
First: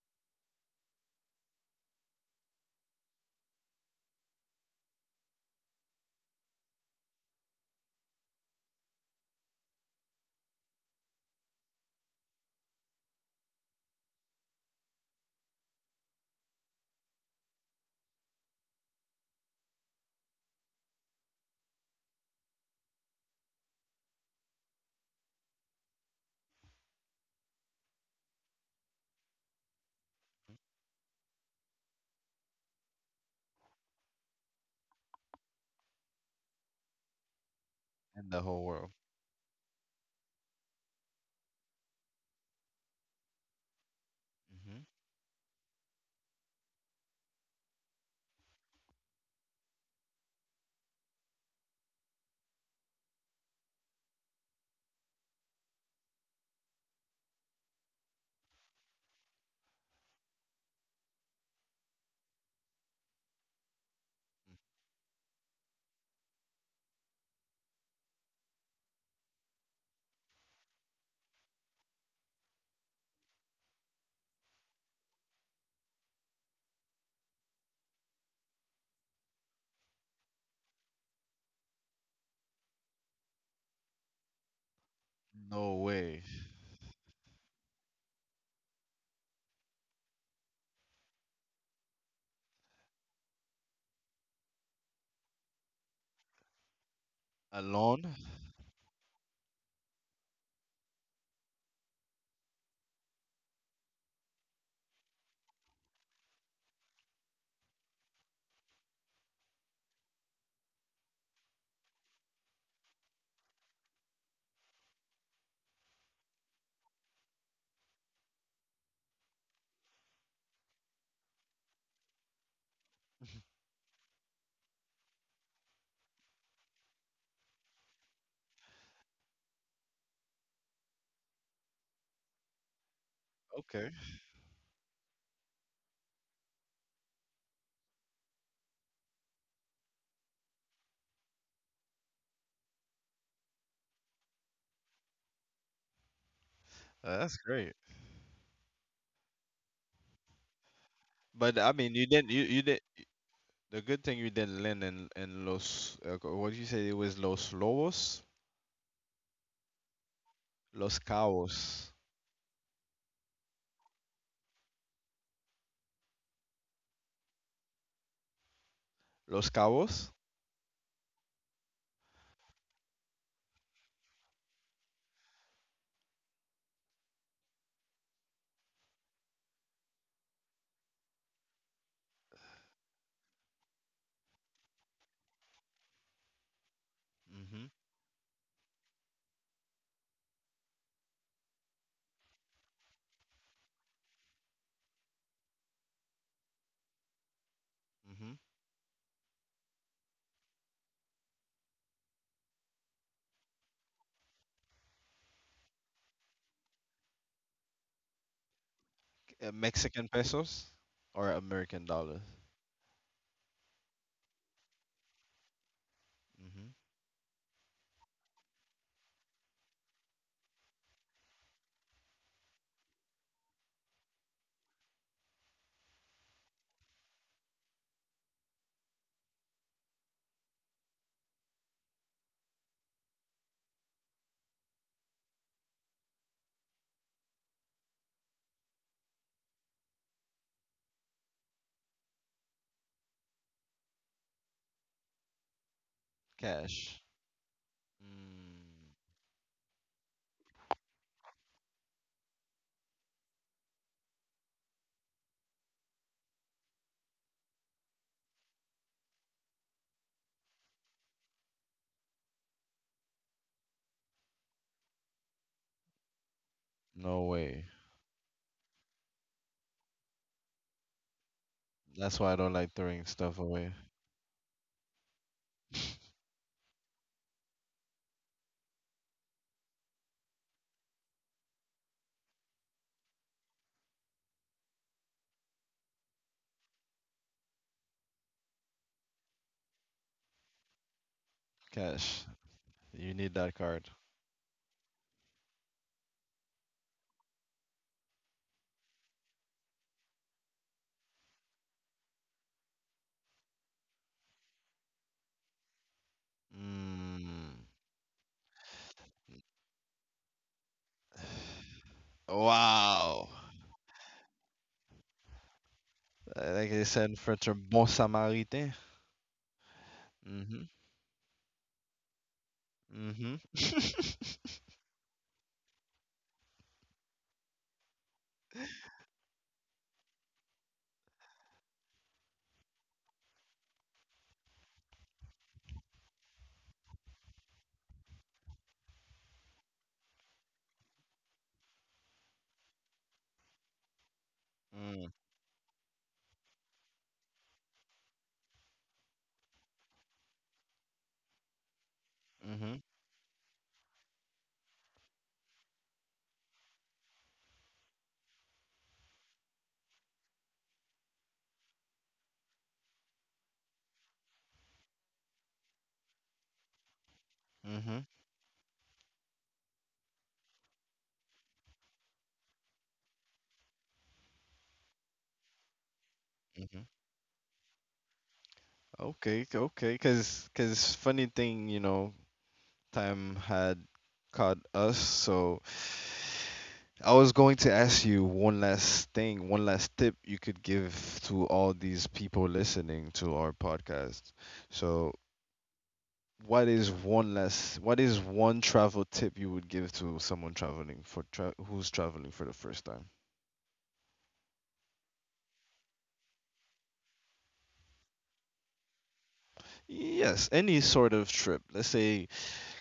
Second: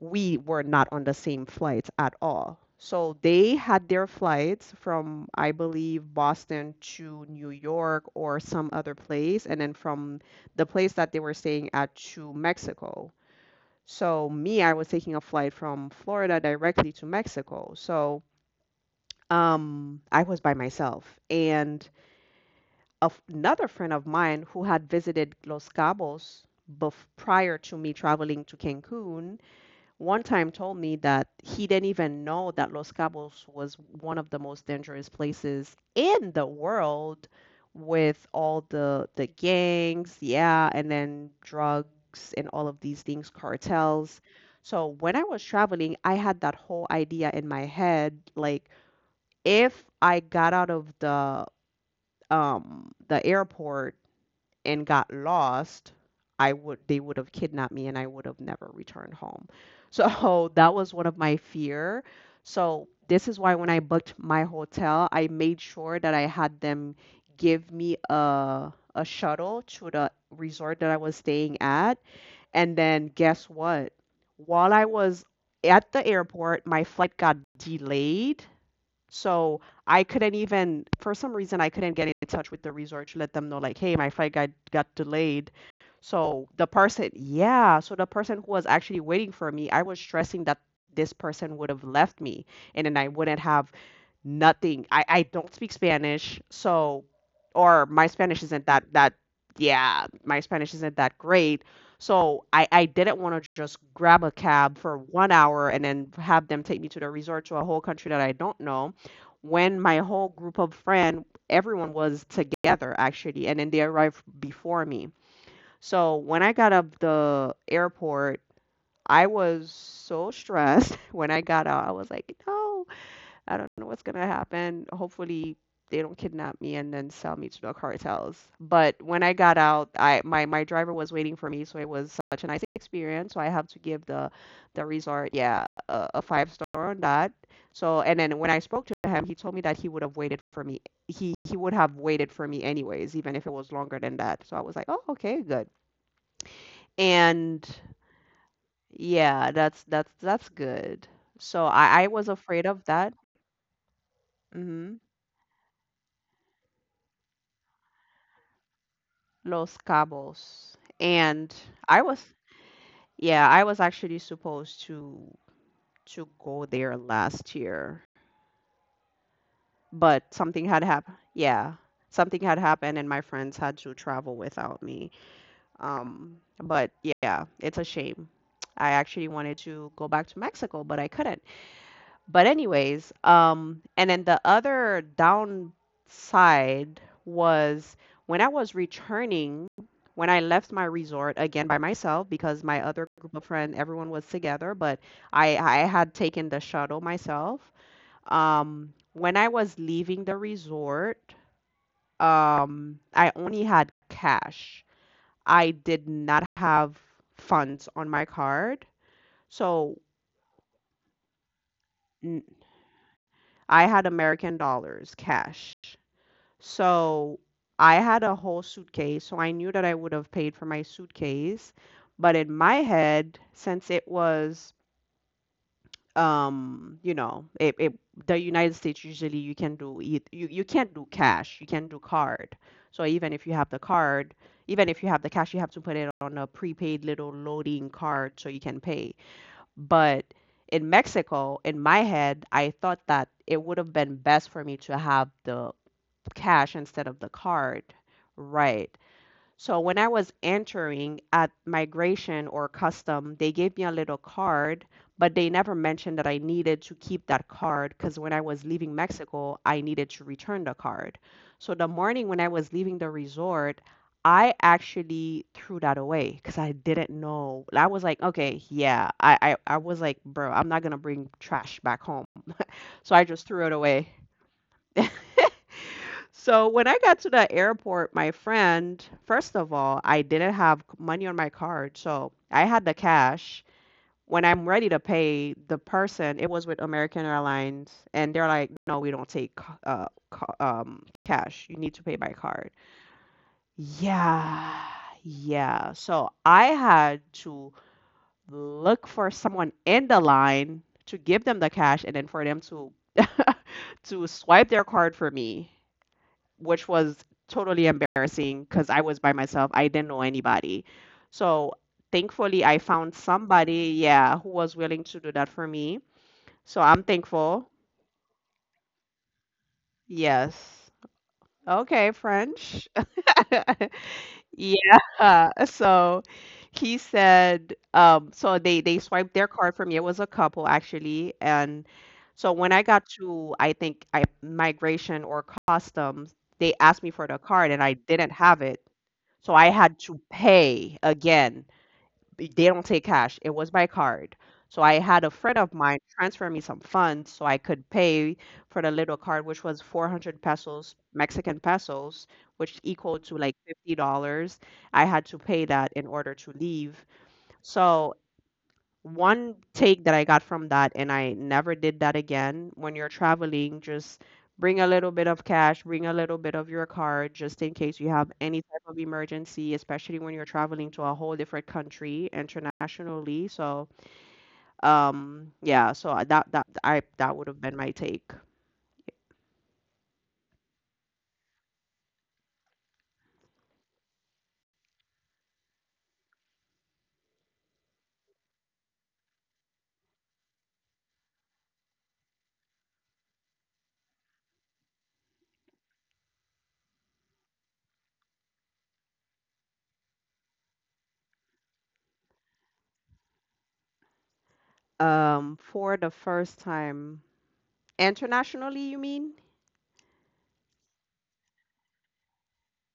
[SPEAKER 2] we were not on the same flights at all. So they had their flights from, I believe, Boston to New York or some other place, and then from the place that they were staying at to Mexico. So me, I was taking a flight from Florida directly to Mexico. So I was by myself, and of another friend of mine who had visited Los Cabos prior to me traveling to Cancun, one time told me that he didn't even know that Los Cabos was one of the most dangerous places in the world with
[SPEAKER 1] In the
[SPEAKER 2] all
[SPEAKER 1] whole world?
[SPEAKER 2] the gangs, yeah, and then drugs and all of these things, cartels.
[SPEAKER 1] Hmm.
[SPEAKER 2] So when I was traveling, I had that whole idea in my head, like if I got out of the airport and got lost, I would they would have kidnapped me and I would have never returned home. So that was one of my fear. So this is why when I booked my hotel, I made sure that I had them give me a shuttle to the resort that I was staying at. And then guess what? While I was at the airport, my flight got delayed, so I couldn't even, for some reason, I couldn't get in touch with the resort to let them know, like, hey, my flight got delayed.
[SPEAKER 1] No way.
[SPEAKER 2] So the person, yeah, so the person who was actually waiting for me, I was stressing that this person would have left me and then I wouldn't have nothing. I don't speak Spanish, so or my
[SPEAKER 1] Alone?
[SPEAKER 2] Spanish isn't that yeah, my Spanish isn't that great. So I didn't want to just grab a cab for 1 hour and then have them take me to the resort to a whole country that I don't know. When my whole group of friend, everyone was together actually, and then they arrived before me. So when I got up the airport, I was so stressed. When I got out, I was like, no, I don't know what's gonna happen. Hopefully they don't kidnap me and then sell me to the cartels. But when I got out, I my my driver was waiting for me, so it was such a nice experience. So I have to
[SPEAKER 1] Okay,
[SPEAKER 2] give the resort, yeah, a 5 star on that. So and then when I spoke to him, he told me that he would have waited for me. He would have waited for me anyways, even if it was longer than that. So I was like, oh, okay, good.
[SPEAKER 1] that's
[SPEAKER 2] And
[SPEAKER 1] great.
[SPEAKER 2] yeah, that's that's good.
[SPEAKER 1] But I
[SPEAKER 2] So
[SPEAKER 1] mean, you
[SPEAKER 2] I
[SPEAKER 1] didn't.
[SPEAKER 2] was
[SPEAKER 1] You
[SPEAKER 2] afraid
[SPEAKER 1] did.
[SPEAKER 2] of that.
[SPEAKER 1] The good thing you didn't land
[SPEAKER 2] Mm-hmm.
[SPEAKER 1] in Los, what did you say? It was Los Lobos?
[SPEAKER 2] Los Cabos.
[SPEAKER 1] Los
[SPEAKER 2] And
[SPEAKER 1] Cabos.
[SPEAKER 2] I was, yeah, I was actually supposed to go there last year,
[SPEAKER 1] Los Cabos?
[SPEAKER 2] but something had happened. Yeah, something had happened, and my friends had to travel without me. But yeah, it's a shame. I actually wanted to go back to Mexico, but I couldn't. But anyways, and then the other downside
[SPEAKER 1] Mm-hmm.
[SPEAKER 2] was when I was returning, when I left my resort again by myself because my other group of friends, everyone was together, but I had taken the shuttle myself.
[SPEAKER 1] Mm-hmm.
[SPEAKER 2] When I was leaving the resort, I only had cash. I did not have funds on my card, so
[SPEAKER 1] Mexican pesos or American dollars?
[SPEAKER 2] n- I had American dollars cash.
[SPEAKER 1] Mm-hmm.
[SPEAKER 2] So I had a whole suitcase, so I knew that I would have paid for my suitcase. But in my head, since it was, you know, it the United States usually you can do it. You can't do cash, you can do card. So even if you have the card, even if you have the cash, you have to put it on a prepaid little loading card so you can pay. But in Mexico, in my head, I thought that it would have been best for me to have the cash instead
[SPEAKER 1] Cash.
[SPEAKER 2] of the card. Right.
[SPEAKER 1] Mm,
[SPEAKER 2] So when I was entering at migration or custom, they gave me a little card, but they never mentioned that I needed to keep that card because when I was leaving Mexico, I needed to return the card. So the morning when I was leaving the resort, I actually threw that away because I didn't
[SPEAKER 1] no way.
[SPEAKER 2] know. I was like, okay, yeah, I was like, bro, I'm not gonna bring trash back
[SPEAKER 1] That's why
[SPEAKER 2] home.
[SPEAKER 1] I don't like throwing
[SPEAKER 2] So I
[SPEAKER 1] stuff
[SPEAKER 2] just threw
[SPEAKER 1] away.
[SPEAKER 2] it away. So when I got to the airport, my friend, first of all, I didn't have money on my card, so I had the cash. When I'm ready to pay the person, it was with American Airlines, and they're like, "No, we don't take cash. You need to pay
[SPEAKER 1] Cash.
[SPEAKER 2] by card."
[SPEAKER 1] You need that card.
[SPEAKER 2] Yeah, yeah. So I had to look for someone in the line to give them the cash, and then for them to to swipe their card for me, which was
[SPEAKER 1] Mm.
[SPEAKER 2] totally embarrassing because I was by myself. I didn't know anybody. So thankfully, I found
[SPEAKER 1] Wow.
[SPEAKER 2] somebody, yeah, who was willing to do that for me.
[SPEAKER 1] Like
[SPEAKER 2] So
[SPEAKER 1] they
[SPEAKER 2] I'm
[SPEAKER 1] said in French, a
[SPEAKER 2] thankful.
[SPEAKER 1] bon Samaritain. Mm-hmm.
[SPEAKER 2] Yes. Okay, French.
[SPEAKER 1] Mm-hmm.
[SPEAKER 2] Yeah. So he said, so they swiped their card from me. It was a couple actually, and so when I got to, I think I migration or customs, they asked me for the card and I didn't have it, so I had to pay again. They don't take cash. It was by card. So I had
[SPEAKER 1] Mm-hmm.
[SPEAKER 2] a friend of mine transfer me some funds so I could pay for the little card, which was 400 pesos, Mexican pesos, which equal to like $50. I had to pay that in order to leave. So one take that I got from that, and I never did that again. When you're traveling, just bring a little bit of cash, bring a little bit of your card, just in case
[SPEAKER 1] Mm-hmm.
[SPEAKER 2] you have any type of emergency, especially when you're traveling to a whole different country internationally. So, yeah,
[SPEAKER 1] Mm-hmm.
[SPEAKER 2] that would have been my take.
[SPEAKER 1] Okay, cause funny thing, you know, time had caught us. So I was going to ask you one last thing, one last tip you could give to all these people listening to our podcast. So what is one travel tip you would give to someone traveling for who's traveling for the first time?
[SPEAKER 2] For the first time internationally, you mean?
[SPEAKER 1] Yes, any sort of trip. Let's say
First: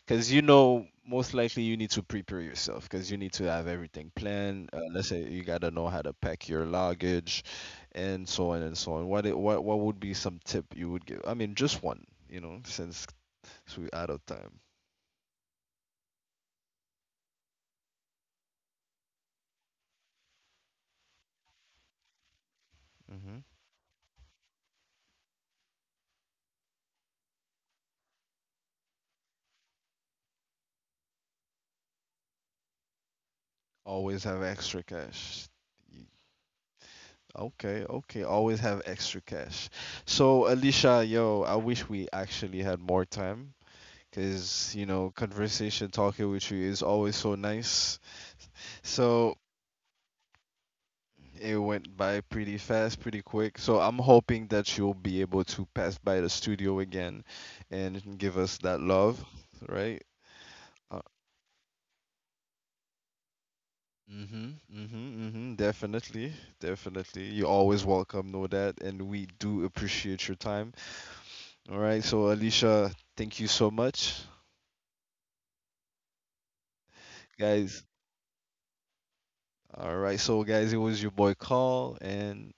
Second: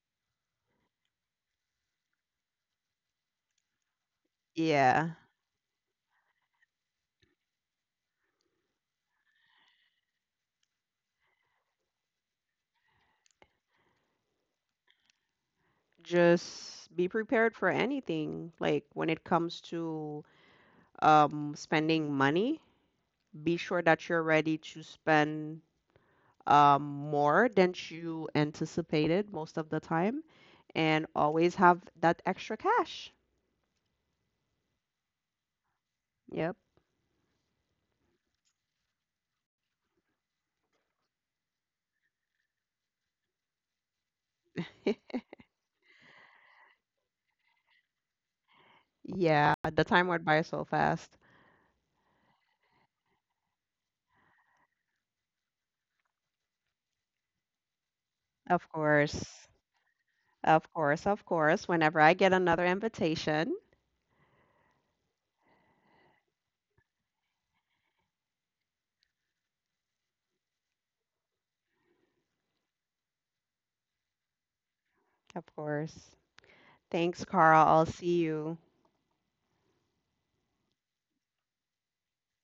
[SPEAKER 1] because you know, most likely you need to prepare yourself because you need to have everything planned. Let's
[SPEAKER 2] Yeah,
[SPEAKER 1] say you gotta know how to pack your luggage, and so on and so on. What what would be some tip you would give? I mean, just one, you know, since we're out of time.
[SPEAKER 2] just be prepared for anything. Like when it comes to spending money,
[SPEAKER 1] Hmm.
[SPEAKER 2] be sure that you're ready to spend more than you anticipated most of the time, and always have that extra cash.
[SPEAKER 1] Always have extra cash. Y-.
[SPEAKER 2] Yep.
[SPEAKER 1] Okay, okay. Always have extra cash. So, Alicia, yo, I wish we actually had more time because, you know, conversation, talking with you is always so nice. So,
[SPEAKER 2] Yeah, the time went by so fast.
[SPEAKER 1] it went by pretty fast, pretty quick. So I'm hoping that you'll be able to pass by the studio again and give us that
[SPEAKER 2] Of
[SPEAKER 1] love,
[SPEAKER 2] course.
[SPEAKER 1] right?
[SPEAKER 2] Of
[SPEAKER 1] Uh,
[SPEAKER 2] course. Of course. Whenever I get another invitation,
[SPEAKER 1] mhm, mhm, mhm. Definitely, definitely. You're always welcome, know that, and we do appreciate your time. All right. So Alicia, thank you so much,
[SPEAKER 2] of course. Thanks, Carl.
[SPEAKER 1] guys.
[SPEAKER 2] I'll see you.
[SPEAKER 1] All right. So guys, it was your boy Call, and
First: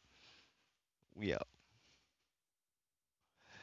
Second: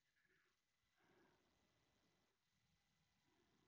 [SPEAKER 1] we out.